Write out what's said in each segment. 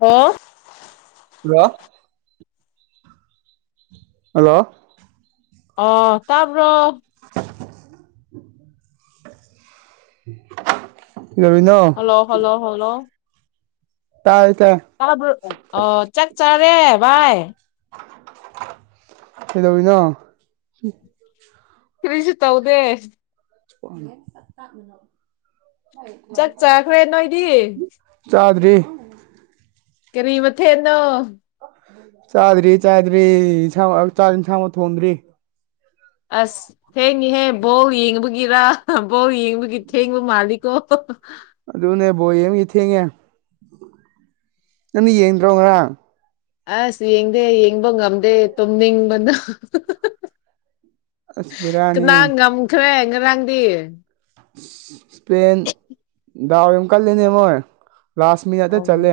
ꯑꯣ ꯍꯜꯂꯣ ꯑꯣ ꯇꯥꯕ꯭ꯔꯣ [inaudible] ꯍꯜꯂꯣ ꯍꯜꯂꯣ ꯍꯣꯂꯣ ꯇꯥꯏ ꯇꯥꯏ ꯇꯥꯕ꯭ꯔꯣ ꯑꯣ ꯆꯥꯛ ꯆꯥꯔꯦ ꯚꯥꯏ ꯀꯩꯗꯧꯔꯤꯅꯣ ꯀ꯭ꯔꯤꯁꯨ ꯇꯧꯗꯦ ꯆꯥꯛ ꯆꯥꯈ꯭ꯔꯦ ꯅꯣꯏꯗꯤ [unintelligible] ꯆꯥꯗ꯭ꯔꯤ ꯀꯔꯤ ꯃꯊꯦꯟꯅꯣ ꯆꯥꯗ꯭ꯔꯤ ꯆꯥꯗ꯭ꯔꯤ ꯏꯟꯁꯥꯡꯃꯛ ꯆꯥꯛ ꯏꯟꯁꯥꯡꯕꯨ ꯊꯣꯡꯗ꯭ꯔꯤ ꯑꯁ ꯊꯦꯡꯉꯤꯍꯦ ꯕꯣꯜ ꯌꯦꯡꯕꯒꯤꯔ ꯕꯣꯜ ꯌꯦꯡꯕꯒꯤ ꯊꯦꯡꯕ ꯃꯥꯜꯂꯤꯀꯣ ꯑꯗꯨꯅꯦ ꯕꯣꯜ ꯌꯦꯡꯕꯒꯤ ꯊꯦꯡꯉꯦ ꯅꯪꯗꯤ ꯌꯦꯡꯗ꯭ꯔꯣ ꯉꯔꯥꯡ ꯑꯁ ꯌꯦꯡꯗꯦ ꯌꯦꯡꯕ ꯉꯝꯗꯦ ꯇꯨꯝꯅꯤꯡꯕꯅ ꯑꯁ ꯕꯦꯔꯥꯅꯤ ꯀꯅꯥꯟ ꯉꯝꯈ꯭ꯔꯦ ꯉꯔꯥꯡꯗꯤ ꯏꯁꯄꯦꯟ ꯗꯥꯎ ꯌꯥꯝ ꯀꯜꯂꯦꯅꯦ ꯃꯣꯏ ꯂꯥꯁ ꯑꯣ ꯃꯤꯅꯠꯇ ꯆꯜꯂꯦ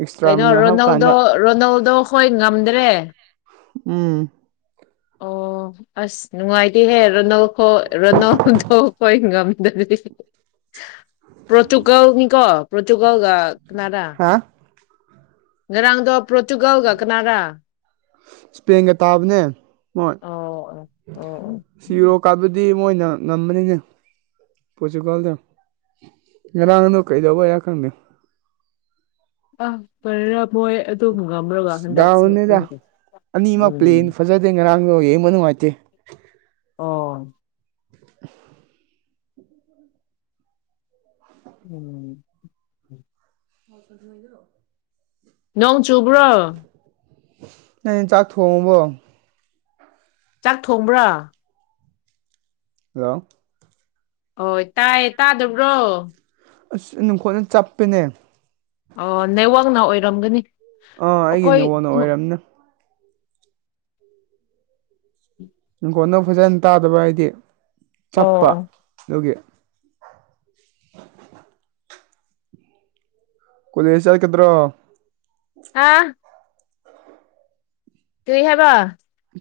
ꯑꯦꯛꯁꯇ꯭ꯔꯥ ꯀꯩꯅꯣ ꯃꯤꯅꯠ ꯔꯣꯅꯥꯜꯗꯣ ꯍꯥꯞꯀꯥꯟꯗ ꯔꯣꯅꯥꯜꯗꯣ ꯍꯣꯏ ꯉꯝꯗ꯭ꯔꯦ ꯎꯝ ꯑꯣ ꯑꯣ ꯑꯁ ꯅꯨꯡꯉꯥꯏꯇꯦꯍꯦ ꯔꯣꯅꯣꯜꯈꯣ ꯔꯣꯅꯥꯜꯗꯣ ꯈꯣꯏ ꯉꯝꯗꯔꯗꯤ ꯄ꯭ꯔꯣꯇꯨꯒꯜꯅꯤꯀꯣ ꯄ꯭ꯔꯣꯇꯨꯒꯜ ꯀꯅꯥꯔ ꯍꯥ ꯉꯔꯥꯡꯗ ꯄ꯭ꯔꯣꯇꯨꯒꯜꯒ ꯀꯅꯔ ꯏꯁꯄꯦꯟꯒ ꯇꯥꯕꯅꯦ ꯃꯣꯏ ꯁꯤꯔꯣ ꯀꯥꯕꯇꯨꯗꯤ ꯃꯣꯏꯅ ꯉꯝꯕꯅꯤꯅꯦ ꯄ꯭ꯔꯣꯇꯨꯒꯥꯜꯗꯣ ꯉꯔꯥꯡꯗꯣ ꯀꯩꯗꯧꯕꯩꯔ ꯈꯪꯗꯦ ꯑ ꯀꯔꯤꯔ ꯃꯣꯢ ꯑꯗꯨ ꯇꯨꯝ ꯉꯝꯔꯒ ꯍꯟꯗꯛꯁ ꯗꯥꯎꯅꯤꯗ [unintelligible] ꯑꯅꯤꯃꯛ ꯎꯝ ꯄ꯭ꯂꯦꯟ ꯐꯖꯗꯦ ꯉꯔꯥꯡꯗꯣ ꯌꯦꯡꯕ ꯅꯨꯡꯉꯥꯏꯇꯦ ꯑꯣ ꯎꯝ [inaudible] ꯅꯣꯡ ꯆꯨꯕ꯭ꯔꯣ ꯅꯣꯢ ꯆꯥꯛ ꯊꯣꯡꯉꯕꯣ ꯆꯥꯛ ꯊꯣꯡꯕ꯭ꯔꯥ ꯍꯜꯂꯣ ꯍꯣꯏ ꯇꯥꯏꯌꯦ ꯇꯥꯗꯕ꯭ꯔꯣ ꯑꯁ ꯅꯨꯡꯈꯣꯠꯅ ꯆꯞꯄꯦꯅꯦ ꯑꯣ ꯅꯦꯠꯋꯥꯛꯅ ꯑꯣꯏꯔꯝꯒꯅꯤ ꯑꯥ ꯑꯩꯒꯤ ꯑꯩꯈꯣꯏ ꯅꯦꯠꯋꯥꯛꯅ ꯑꯣꯏꯔꯝꯅꯤ ꯅꯈꯣꯜꯗꯣ ꯐꯖꯅ ꯇꯥꯗꯕ ꯍꯥꯏꯗꯤ ꯑꯣ ꯆꯞꯄ ꯑꯣ ꯑꯗꯨꯒꯤ ꯀꯣꯂꯦꯖ ꯆꯠꯀꯗ꯭ꯔꯣ ꯑꯥ ꯀꯔꯤ ꯍꯥꯢꯕ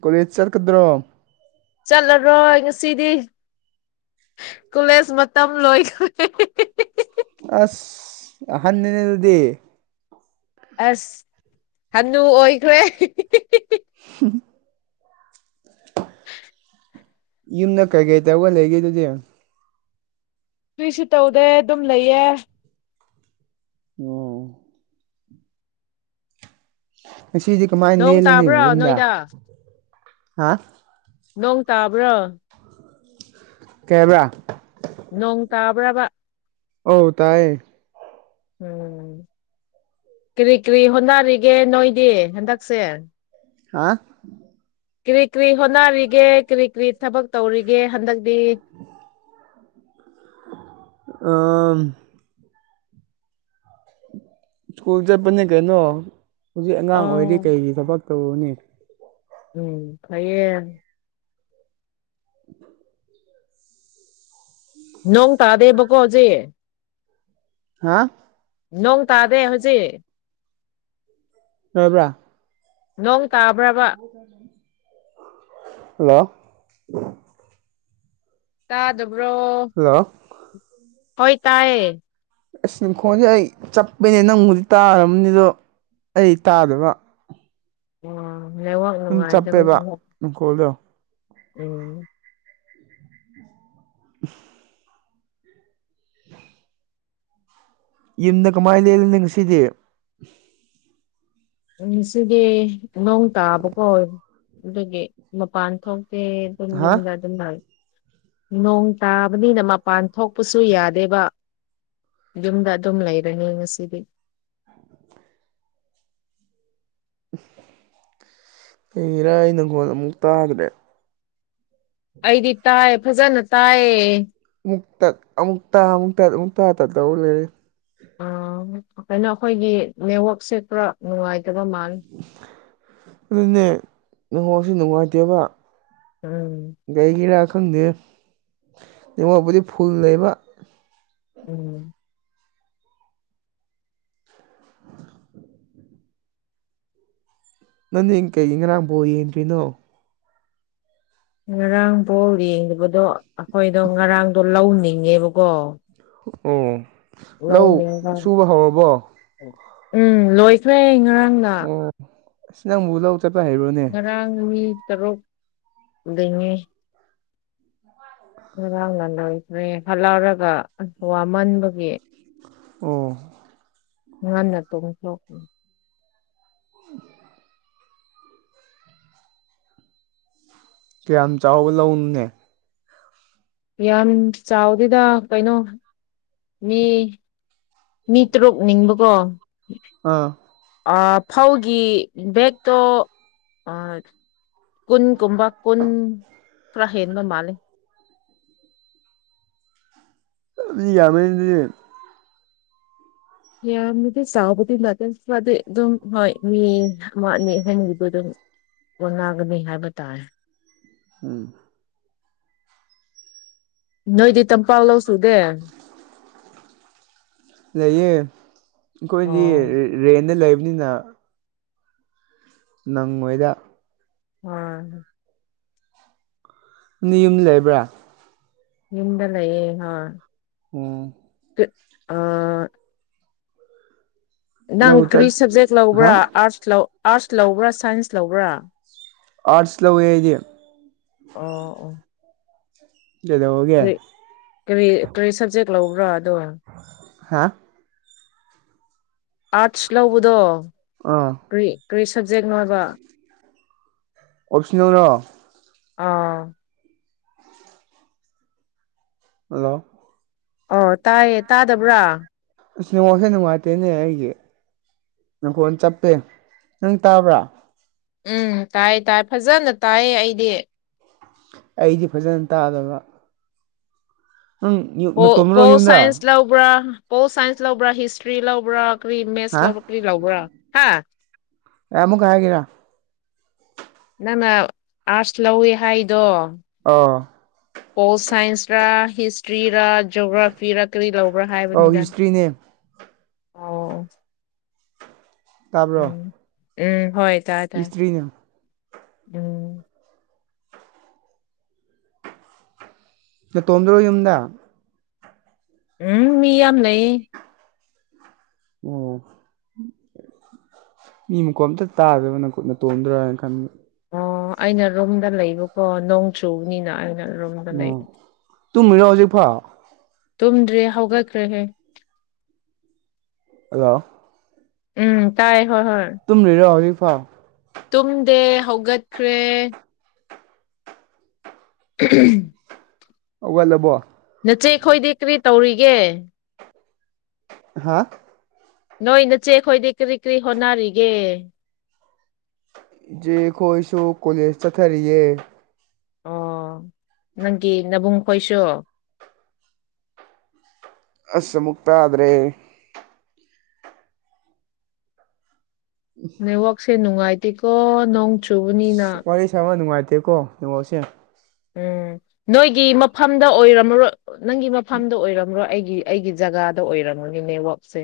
ꯀꯣꯂꯦꯖ ꯆꯠꯀꯗ꯭ꯔꯣ ꯆꯠꯂꯔꯣꯏ ꯉꯁꯤꯗꯤ ꯀꯣꯂꯦꯖ ꯃꯇꯝ ꯂꯣꯏꯈ꯭ꯔꯦ ꯑꯁ ꯑꯍꯟꯅꯤꯅꯦ ꯑꯗꯨꯗꯤ ꯑꯁ ꯍꯅꯨ ꯑꯣꯏꯈ꯭ꯔꯦ [unintelligible] ꯌꯨꯝꯗ ꯀꯩꯀꯩ ꯇꯧꯒ ꯂꯩꯒꯦ ꯑꯗꯨꯗꯤ ꯀꯔꯤꯁꯨ ꯇꯧꯗꯦ ꯑꯗꯨꯝ ꯂꯩꯌꯦ ꯑꯣ ꯉꯁꯤꯗꯤ ꯀꯃꯥꯏꯅ ꯅꯣꯡ ꯂꯦꯜꯂꯅꯤ ꯇꯥꯕ꯭ꯔꯣ ꯌꯨꯝꯗ ꯅꯣꯏꯗ ꯍꯥ ꯅꯣꯡ ꯇꯥꯕ꯭ꯔꯥ ꯀꯩ ꯍꯥꯏꯕ꯭ꯔ ꯅꯣꯡ ꯇꯥꯕ꯭ꯔꯕ ꯑꯣ ꯇꯥꯢꯌꯦ ꯎꯝ ꯀ꯭ꯔꯤ ꯀ꯭ꯔꯤ ꯍꯣꯠꯅꯔꯤꯒꯦ ꯅꯣꯏꯗꯤ ꯍꯟꯗꯛꯁꯦ ꯍꯥ ꯀ꯭ꯔꯤ ꯀ꯭ꯔꯤ ꯍꯣꯠꯅꯔꯤꯒꯦ ꯀ꯭ꯔꯤ ꯀ꯭ꯔꯤ ꯊꯕꯛ ꯇꯧꯔꯤꯒꯦ ꯍꯟꯗꯛꯗꯤ ꯑꯥ ꯁ꯭ꯀꯨꯜ ꯆꯠꯄꯅꯤ ꯀꯩꯅꯣ ꯍꯧꯖꯤꯛ ꯑꯉꯥꯡ ꯑꯣꯏꯔꯤ ꯑꯥ ꯀꯩꯒꯤ ꯊꯕꯛ ꯇꯧꯔꯨꯅꯤ ꯎꯝ ꯐꯩꯌꯦ [inaudible] ꯅꯣꯡ ꯇꯥꯗꯦꯕꯀꯣ ꯍꯧꯖꯤꯛ ꯍꯥ ꯅꯣꯡ ꯇꯥꯗꯦ ꯍꯨꯖꯤꯛ ꯇꯥꯕ꯭ꯔꯥ ꯅꯣꯡ ꯇꯥꯕ꯭ꯔꯕ ꯍꯜꯂꯣ ꯇꯥꯗꯕ꯭ꯔꯣ ꯍꯜꯂꯣ ꯍꯣꯏ ꯇꯥꯏꯌꯦ ꯑꯁ ꯃꯈꯣꯟꯖꯦ ꯑꯩ ꯆꯞꯄꯦꯅꯦ ꯅꯪꯕꯨꯗꯤ ꯇꯥꯔꯝꯅꯤ ꯑꯗꯣ ꯑꯩ ꯇꯥꯗꯕ ꯑꯥ ꯅꯦꯋꯥꯛ ꯑꯗꯨꯝ ꯆꯞꯄꯦꯕ ꯅꯨꯡꯉꯥꯏꯗꯕꯒꯤ ꯅꯈꯣꯜꯗꯣ ꯎꯝ [inaudible] ꯌꯨꯝꯗ ꯀꯃꯥꯏ ꯂꯦꯜꯂꯤ ꯉꯁꯤꯗꯤ ꯎꯝ ꯉꯁꯤꯗꯤ ꯅꯣꯡ ꯇꯥꯕ ꯀꯣ ꯑꯗꯨꯒꯤ ꯃꯄꯥꯟ ꯊꯣꯛ ꯇꯦ ꯌꯨꯝ ꯍꯥ ꯌꯨꯝꯗ ꯑꯗꯨꯝ ꯂꯩ ꯅꯣꯡ ꯇꯥꯕꯅꯤꯅ ꯃꯄꯥꯟ ꯊꯣꯛꯄꯁꯨ ꯌꯥꯗꯦꯕ ꯌꯨꯝꯗ ꯑꯗꯨꯝ ꯂꯩꯔꯅꯤ ꯉꯁꯤꯗꯤ ꯀꯔꯤꯒꯤꯔꯥ ꯑꯩ ꯅꯈꯣꯟ ꯑꯃꯨꯛ ꯇꯥꯗ꯭ꯔꯦ ꯑꯩꯗꯤ ꯇꯥꯏ ꯐꯖꯅ ꯇꯥꯏꯌꯦ ꯑꯃꯨꯛ ꯇꯠ ꯑꯃꯨꯛ ꯇꯥ ꯑꯃꯨꯛ ꯇꯠ ꯑꯃꯨꯛ ꯇꯥ ꯇꯠ ꯇꯧ ꯂꯩꯔꯦ ꯑꯥ ꯀꯩꯅꯣ ꯑꯩꯈꯣꯏꯒꯤ ꯅꯦꯠꯋꯥꯛꯁꯦ ꯈꯔ ꯅꯨꯡꯉꯥꯏꯇꯕ ꯃꯥꯜꯂꯦ ꯑꯗꯨꯅꯦ ꯅꯦꯠꯋꯥꯛꯁꯦ ꯅꯨꯡꯉꯥꯏꯇꯦꯕ ꯎꯝ ꯒꯔꯤꯒꯤꯔꯥ ꯈꯪꯗꯦ ꯅꯦꯋꯥꯛꯄꯨꯗꯤ ꯐꯨꯜ ꯂꯩꯕ ꯎꯝ ꯅꯪꯗꯤ ꯀꯩꯒꯤ ꯉꯔꯥꯡ ꯕꯣꯜ ꯌꯦꯡꯗ꯭ꯔꯤꯅꯣ ꯉꯔꯥꯡ ꯕꯣꯜ ꯌꯦꯡꯗꯕꯗꯣ ꯑꯈꯣꯏꯗꯣ ꯉꯔꯥꯡꯗꯣ ꯂꯧ ꯂꯤꯡꯉꯦꯕꯀꯣ ꯎꯝ ꯂꯧ ꯁꯨꯕ ꯍꯧꯔꯕꯣ ꯎꯝ ꯂꯣꯏꯈ꯭ꯔꯦ ꯉꯔꯥꯡ ꯎꯝ ꯑꯁ ꯅꯪꯕꯨ ꯂꯧ ꯆꯠꯄ ꯍꯩꯕ꯭ꯔꯣꯅꯦ ꯉꯔꯥꯡ ꯃꯤ ꯇꯔꯨꯛ ꯂꯤꯡꯉꯦ ꯉꯔꯥꯡꯅ ꯂꯣꯏꯈ꯭ꯔꯦ ꯍꯠꯂꯧꯔꯒ ꯑꯁ ꯋꯥꯃꯟꯕꯒꯤ ꯎꯝ ꯉꯟꯅ ꯇꯨꯝꯊꯣꯛꯏ [unintelligible] ꯀꯌꯥꯝ ꯆꯥꯎꯕ ꯂꯧꯅꯣꯅꯦ ꯌꯥꯝ ꯆꯥꯎꯗꯦꯗ ꯀꯩꯅꯣ ꯃꯤ ꯃꯤ ꯇ꯭ꯔꯨꯛ ꯂꯤꯡꯕꯀꯣ ꯑꯥ ꯑꯥ ꯐꯧꯒꯤ ꯕꯦꯛꯇꯣ ꯑꯥ ꯀꯨꯟꯒꯨꯝꯕ ꯀꯨꯟ ꯈꯔ ꯍꯦꯟꯕ ꯃꯥꯜꯂꯦ [inaudible] ꯑꯗꯨꯗꯤ ꯌꯥꯃꯦꯗꯤ ꯌꯥꯝꯅꯗꯤ ꯆꯥꯎꯕꯗꯤ ꯅꯠꯇꯦ ꯈ꯭ꯔꯗꯤ ꯑꯗꯨꯝ ꯍꯣꯏ ꯃꯤ ꯑꯃ ꯑꯅꯤ ꯑꯍꯨꯝꯕꯗꯃꯤ ꯀꯣꯅꯒꯅꯤ ꯍꯥꯏꯕ ꯇꯥꯏ ꯎꯝ ꯅꯣꯏꯗꯤ ꯇꯝꯄꯥꯂꯣꯁ [inaudible] ꯂꯩꯌꯦ ꯑꯩꯈꯣꯏꯗꯤ ꯑꯣ ꯔꯦꯟꯗ ꯂꯩꯕꯅꯤꯅ ꯅꯪꯉꫭꯏꯗ ꯃꯥꯅꯦ ꯅꯪꯗꯤ ꯌꯨꯝ ꯂꯩꯕ꯭ꯔ ꯌꯨꯝꯗ ꯂꯩꯌꯦ ꯍꯣꯏ ꯑꯣ ꯑꯥ ꯅꯪ ꯂꯧ ꯆꯠ ꯀꯔꯤ ꯁꯞꯖꯦꯛ ꯍꯥ ꯂꯧꯕ꯭ꯔ ꯑꯥꯔꯠꯁ ꯂꯧꯕ꯭ꯔ ꯁꯥꯏꯟꯁ ꯂꯧꯕ꯭ꯔ ꯑꯥꯔꯠꯁ ꯂꯧꯋꯦ ꯑꯩꯗꯤ ꯑꯣ ꯑꯣ ꯀꯩꯗꯧꯔꯒꯦ ꯀꯔꯤ ꯀꯔꯤ ꯀꯔꯤ ꯁꯞꯖꯦꯛ ꯂꯧꯕ꯭ꯔ ꯍꯥ ꯑꯥꯔꯠꯁ ꯂꯧꯕꯗꯣ ꯑꫭ ꯀꯔꯤ ꯀꯔꯤ ꯁꯞꯖꯦꯛ ꯅꯣꯏꯕ ꯑꯣꯞꯁꯅꯦꯜꯂꯣ ꯑꯥ ꯍꯜꯂꯣ ꯑꯣ ꯇꯥꯏꯌꯦ ꯇꯥꯗꯕ꯭ꯔ ꯑꯁ ꯅꯦꯋꯥꯛꯁꯦ ꯅꯨꯡꯉꯥꯏꯇꯦꯅꯦ ꯑꯩꯒꯤ ꯅꯈꯣꯟ ꯆꯞꯄꯦ ꯅꯪ ꯇꯥꯕ꯭ꯔ ꯎꯝ ꯇꯥꯏ ꯇꯥꯏ ꯐꯖꯅ ꯇꯥꯏꯌꯦ ꯑꯩꯗꯤ ꯑꯩꯗꯤ ꯐꯖꯅ ꯇꯥꯗꯕ ꯅꯪ ꯌꯨ ꯑꯣ ꯅꯇꯣꯝꯗꯔꯣ ꯄꯣꯜ ꯌꯨꯝꯗ ꯁꯥꯏꯟꯁ ꯂꯧꯕ꯭ꯔ ꯄꯣꯜ ꯁꯥꯏꯟꯁ ꯂꯧꯕ꯭ꯔ ꯍꯤꯁꯇ꯭ꯔꯤ ꯂꯧꯕ꯭ꯔꯥ ꯀꯔꯤ ꯃꯦꯠꯁ ꯍꯥ ꯂꯧꯕ꯭ꯔ ꯀꯔꯤ ꯂꯧꯕ꯭ꯔ ꯍꯥ ꯑꯃꯨꯛꯀ ꯍꯥꯏꯒꯦꯔ ꯅꯪꯅ ꯑꯥꯔꯠꯁ ꯂꯧꯋꯦ ꯍꯥꯏꯗꯣ ꯑꯣ ꯄꯣꯜ ꯁꯥꯏꯟꯁꯔ ꯍꯤꯁꯇ꯭ꯔꯤꯔ ꯖꯣꯒ꯭ꯔꯥꯐꯤꯔ ꯀꯔꯤ ꯂꯧ ꯑꯥꯎ ꯍꯤꯁꯇ꯭ꯔꯤꯅꯦ ꯑꯣ ꯑꫭ ꯇꯥꯕ꯭ꯔꯣ ꯎꯝ ꯍꯣꯏ ꯇꯥꯏ ꯇꯥꯏ ꯍꯤꯁꯇ꯭ꯔꯤꯅꯦ ꯎꯝ ꯅꯇꯣꯝꯗꯔꯣ ꯌꯨꯝꯗ ꯎꯝ ꯃꯤ ꯌꯥꯝ ꯂꯩꯌꯦ ꯑꫭ ꯃꯤ ꯃꯈꫭꯟ ꯑꯝꯇ ꯇꯥꯗꯕ [unintelligible] ꯅꯇꯣꯝꯗꯔ ꯍꯥꯏꯅ ꯈꯟꯕ ꯑꯣ ꯑꯩꯅ ꯔꯨꯝꯗ ꯂꯩꯕꯀꯣ ꯅꯣꯡ ꯆꯨꯕꯅꯤꯅ ꯑꯩꯅ ꯔꯨꯝꯗ ꯑꯣ ꯂꯩꯕ ꯇꯨꯝꯃꯤꯔꯣ ꯍꯧꯖꯤꯛ ꯐꯥꯎ ꯇꯨꯝꯗ꯭ꯔꯦ ꯍꯧꯒꯠꯈ꯭ꯔꯦꯍꯦ ꯍꯜꯂꯣ ꯎꯝ ꯇꯥꯏꯌꯦ ꯇꯨꯝꯂꯤꯔꯣ ꯍꯧꯖꯤꯛꯐꯥꯎ ꯇꯨꯝꯗꯦ ꯍꯧꯒꯠꯈ꯭ꯔꯦ [inaudible] ꯍꯧꯒꯠꯂꯕꯣ ꯅꯆꯦ ꯈꯣꯏꯗꯤ ꯀꯔꯤ ꯇꯧꯔꯤꯒꯦ ꯍꯥꯥ ꯅꯣꯏ ꯅꯆꯦ ꯈꯣꯏꯗꯤ ꯀꯔꯤ ꯀꯔꯤ ꯍꯣꯠꯅꯔꯤꯒꯦ ꯏꯆꯦ ꯈꯣꯏꯁꯨ ꯀꯣꯂꯦꯖ ꯆꯠꯊꯔꯤꯌꯦ ꯑꯣ ꯅꯪꯒꯤ ꯅꯕꯨꯡ ꯈꯣꯏꯁꯨ ꯑꯁ ꯑꯃꯨꯛ ꯇꯥꯗ꯭ꯔꯦ ꯅꯦꯛꯋꯥꯛꯁꯦ ꯅꯨꯡꯉꯥꯏꯇꯦꯀꯣ ꯅꯣꯡ ꯆꯨꯕꯅꯤꯅ ꯋꯥꯔꯤ ꯁꯥꯕ ꯅꯨꯡꯉꯥꯏꯇꯦꯀꯣ ꯅꯦꯠꯋꯥꯔꯛꯁꯦ ꯎꯝ ꯅꯣꯏꯒꯤ ꯃꯐꯝꯗ ꯑꯣꯏꯔꯝꯃꯔꯣ ꯅꯪꯒꯤ ꯃꯐꯝꯗ ꯑꯣꯏꯔꯝꯃꯔꯣ ꯑꯩꯒꯤ ꯑꯩꯒꯤ ꯖꯒꯥꯗ ꯑꯣꯏꯔꯝꯒꯅꯤ ꯅꯦꯠꯋꯥꯛꯁꯦ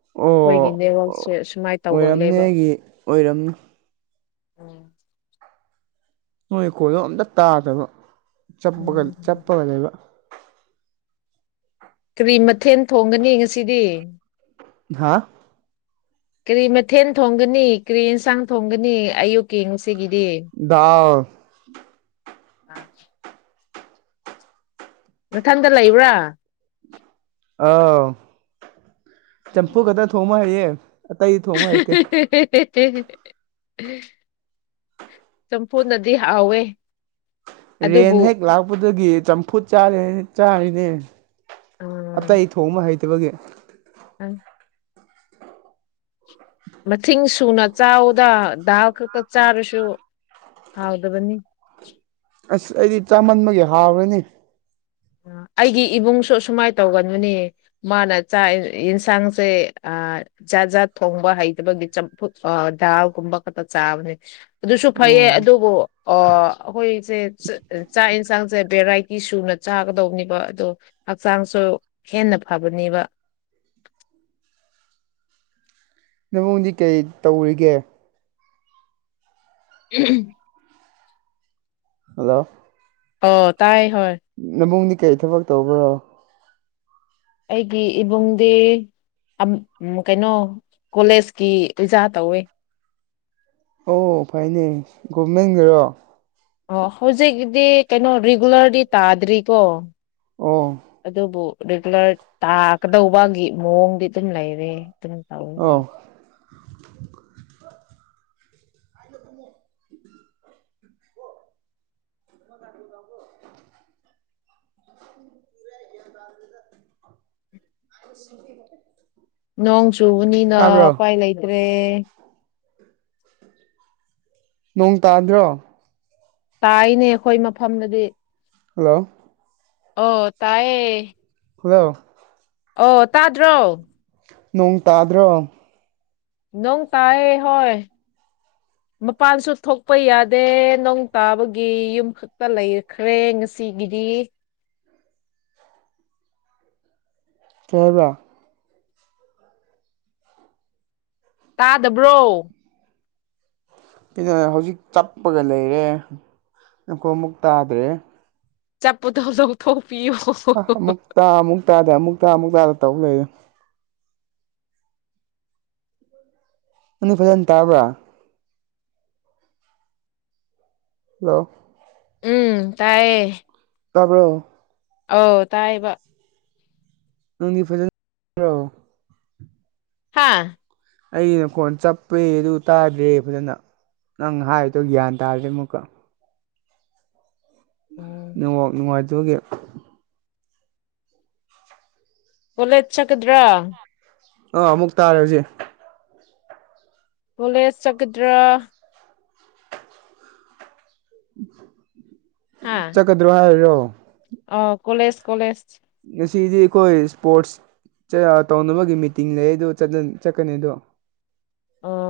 ꯑꯣ ꯑꯣ ꯅꯦꯛꯋꯥꯛꯁꯦ ꯑꯁꯨꯃꯥꯏꯅ ꯑꯣꯏꯔꯝꯅꯤ ꯇꯧꯒꯜꯂꯦꯕ ꯑꯩꯒꯤ ꯑꯣꯏꯔꯝꯅꯤ ꯎꯝ [unintelligible] ꯀꯔꯤ ꯃꯊꯦꯜ ꯊꯣꯡꯒꯅꯤ ꯉꯁꯤꯗꯤ ꯍꯥ ꯀꯔꯤ ꯃꯊꯦꯜ ꯊꯣꯡꯒꯅꯤ ꯀꯔꯤ ꯌꯦꯟꯁꯥꯡ ꯊꯣꯡꯒꯅꯤ ꯑꯌꯨꯛꯀꯤ ꯌꯦ ꯗꯥꯜ [inaudible] ꯅꯊꯟꯗ ꯂꯩꯕ꯭ꯔꯥ ꯑꯥꯎ ꯆꯝꯐꯨꯠ ꯈꯛꯇ ꯊꯣꯡꯕ ꯍꯩꯌꯦ ꯑꯇꯩ ꯊꯣꯡꯕ ꯍꯩꯇꯦ [unintelligible] ꯆꯝꯐꯨꯠꯅꯗꯤ ꯍꯥꯎꯋꯦ ꯔꯦꯟ ꯑꯗꯨꯕꯨ ꯍꯦꯛ ꯂꯥꯛꯄꯗꯒꯤ ꯆꯝꯐꯨꯠ ꯆꯥꯔ ꯆꯥꯔꯤꯅꯦ ꯎꯝ ꯑꯇꯩ ꯊꯣꯡꯕ ꯍꯩꯇꯕꯒꯤ ꯃꯁꯤꯡ ꯁꯨꯅ ꯆꯥꯎꯗ ꯗꯥꯜ ꯈꯛꯇ ꯆꯥꯔꯁꯨ ꯍꯥꯎꯗꯕꯅꯤ ꯑꯁ ꯑꯩꯗꯤ ꯆꯥꯃꯟꯕꯒꯤ ꯍꯥꯎꯔꯦꯅꯦ ꯑ ꯑꯩꯒꯤ ꯏꯕꯨꯡꯁꯨ ꯑꯁꯨꯃꯥꯏꯅ ꯇꯧꯒꯟꯕꯅꯦ ꯃꯥꯅ ꯆꯥꯛ ꯌꯦꯟꯁꯥꯡꯁꯦ ꯖꯥꯠ ꯖꯥꯠ ꯊꯣꯡꯕ ꯍꯩꯇꯕꯒꯤ ꯆꯐꯨꯠ ꯗꯥꯜꯀꯨꯝꯕ ꯈꯛꯇ ꯆꯥꯕꯅꯦ ꯑꯗꯨꯁꯨ ꯑꯣ ꯐꯩꯌꯦ ꯑꯗꯨꯕꯨ ꯑꯩꯈꯣꯏꯁꯦ ꯆꯥꯛ ꯌꯦꯟꯁꯥꯡꯁꯦ ꯚꯦꯔꯥꯏꯇꯤ ꯁꯨꯅ ꯆꯥꯒꯗꯧꯕꯅꯦꯕ ꯑꯗꯣ ꯍꯛꯆꯥꯡꯁꯨ ꯍꯦꯟꯅ ꯐꯕꯅꯦꯕ [inaudible] ꯅꯕꯨꯡꯗꯤ ꯀꯔꯤ ꯇꯧꯔꯤꯒꯦ [inaudible] ꯍꯜꯂꯣ ꯑꯣ ꯇꯥꯏ ꯍꯣꯏ ꯅꯕꯨꯡꯗꯤ ꯀꯩ ꯊꯕꯛ ꯇꯧꯕ꯭ꯔꯣ ꯑꯩꯒꯤ ꯏꯕꯨꯡꯗꯤ ꯑꯝ ꯀꯩꯅꯣ ꯀꯣꯂꯦꯖꯀꯤ ꯑꯣꯖꯥ ꯇꯧꯋꯦ ꯑꯣ ꯐꯩꯅꯦ ꯒꯣꯔꯃꯦꯟꯒꯤꯔꯣ ꯑꯣ ꯍꯧꯖꯤꯛꯒꯤꯗꯤ ꯀꯩꯅꯣ ꯔꯤꯒꯨꯂꯔꯗꯤ ꯇꯥꯗ꯭ꯔꯤꯀꯣ ꯑꯣ ꯑꯗꯨꯕꯨ ꯔꯤꯒꯨꯂꯔ ꯇꯥꯒꯗꯧꯕꯒꯤ ꯃꯑꯣꯡꯗꯤ ꯑꯗꯨꯝ ꯂꯩꯔꯦ [unintelligible] ꯑꯧ [inaudible] [inaudible] ꯅꯣꯡ ꯆꯨꯕꯅꯤꯅ ꯇꯥꯕ꯭ꯔꯣ ꯎꯄꯥꯏ ꯂꯩꯇ꯭ꯔꯦ ꯅꯣꯡ ꯇꯥꯗ꯭ꯔꯣ ꯇꯥꯏꯅꯦ ꯑꯩꯈꯣꯏ ꯃꯐꯝꯗꯗꯤ ꯍꯜꯂꯣ ꯑꯣ ꯇꯥꯌꯦ ꯍꯜꯂꯣ ꯑꯣ ꯇꯥꯗ꯭ꯔꯣ ꯅꯣꯡ ꯇꯥꯗ꯭ꯔꯣ ꯅꯣꯡ ꯇꯥꯌꯦ ꯍꯣꯏ ꯃꯄꯥꯟꯁꯨ ꯊꯣꯛꯄ ꯌꯥꯗꯦ ꯅꯣꯡ ꯇꯥꯕꯒꯤ ꯌꯨꯝ ꯈꯛꯇ ꯂꯩꯈ꯭ꯔꯦ ꯉꯁꯤꯒꯤꯗꯤ ꯗꯤ ꯀꯩ ꯍꯥꯏꯕꯔ ꯇꯥꯗꯕ꯭ꯔꯣ ꯀꯩꯅꯣ ꯍꯧꯖꯤꯛ ꯆꯞꯄꯒ ꯂꯩꯔꯦ ꯅꯈꯣꯟ ꯑꯃꯨꯛ ꯇꯥꯗ꯭ꯔꯦ ꯆꯞꯄꯗꯣ ꯂꯧꯊꯣꯛ ꯑ ꯑꯃꯨꯛ ꯇꯥ ꯑꯃꯨꯛ ꯇꯥꯗ ꯑꯃꯨꯛ ꯇꯥ ꯑꯃꯨꯛ ꯇꯥꯗ ꯇꯧ ꯂꯩꯔꯦ ꯅꯪꯗꯤ ꯐꯖꯅ ꯇꯥꯕ꯭ꯔꯥ ꯍꯜꯂꯣ ꯎꯝ ꯇꯥꯏꯌꯦ ꯇꯥꯕ꯭ꯔꯣ ꯑꯧ ꯇꯥꯏꯕ ꯅꯪꯒꯤ ꯐꯖꯅꯣ [unintelligible] ꯍꯥꯥ ꯑꯩꯒꯤꯅ ꯐꯣꯟ ꯆꯞꯄꯦ ꯑꯗꯨ ꯇꯥꯗ꯭ꯔꯦ ꯐꯖꯅ ꯅꯪ ꯍꯥꯏꯔꯤꯗꯣ ꯒ꯭ꯌꯥꯟ ꯇꯥꯗ꯭ꯔꯦ ꯑꯃꯨꯝꯀ ꯎꯝ ꯅꯦꯠꯋꯥꯛ ꯅꯨꯉꯥꯏꯇꯕꯒꯤ ꯀꯣꯂꯦꯁ ꯆꯠꯀꯗ꯭ꯔꯥ ꯑꯥ ꯑꯃꯨꯛ ꯇꯥꯔꯦ ꯍꯧꯖꯤꯛ ꯀꯣꯂꯦꯖ ꯆꯒꯗ꯭ꯔ ꯆꯠꯀꯗ꯭ꯔꯣ ꯍꯥꯏꯔꯤꯔꯣ ꯑꯣ ꯀꯣꯂꯦꯖ ꯀꯣꯂꯦꯖ ꯉꯁꯤꯗꯤꯈꯣꯏ ꯏꯁꯄꯣꯔꯠꯁ ꯇꯧꯅꯕꯒꯤ ꯃꯤꯇꯤꯡ ꯂꯩꯌꯦ ꯑꯗꯨ ꯆꯠꯀꯅꯤ ꯑꯗꯣ ꯑꯣ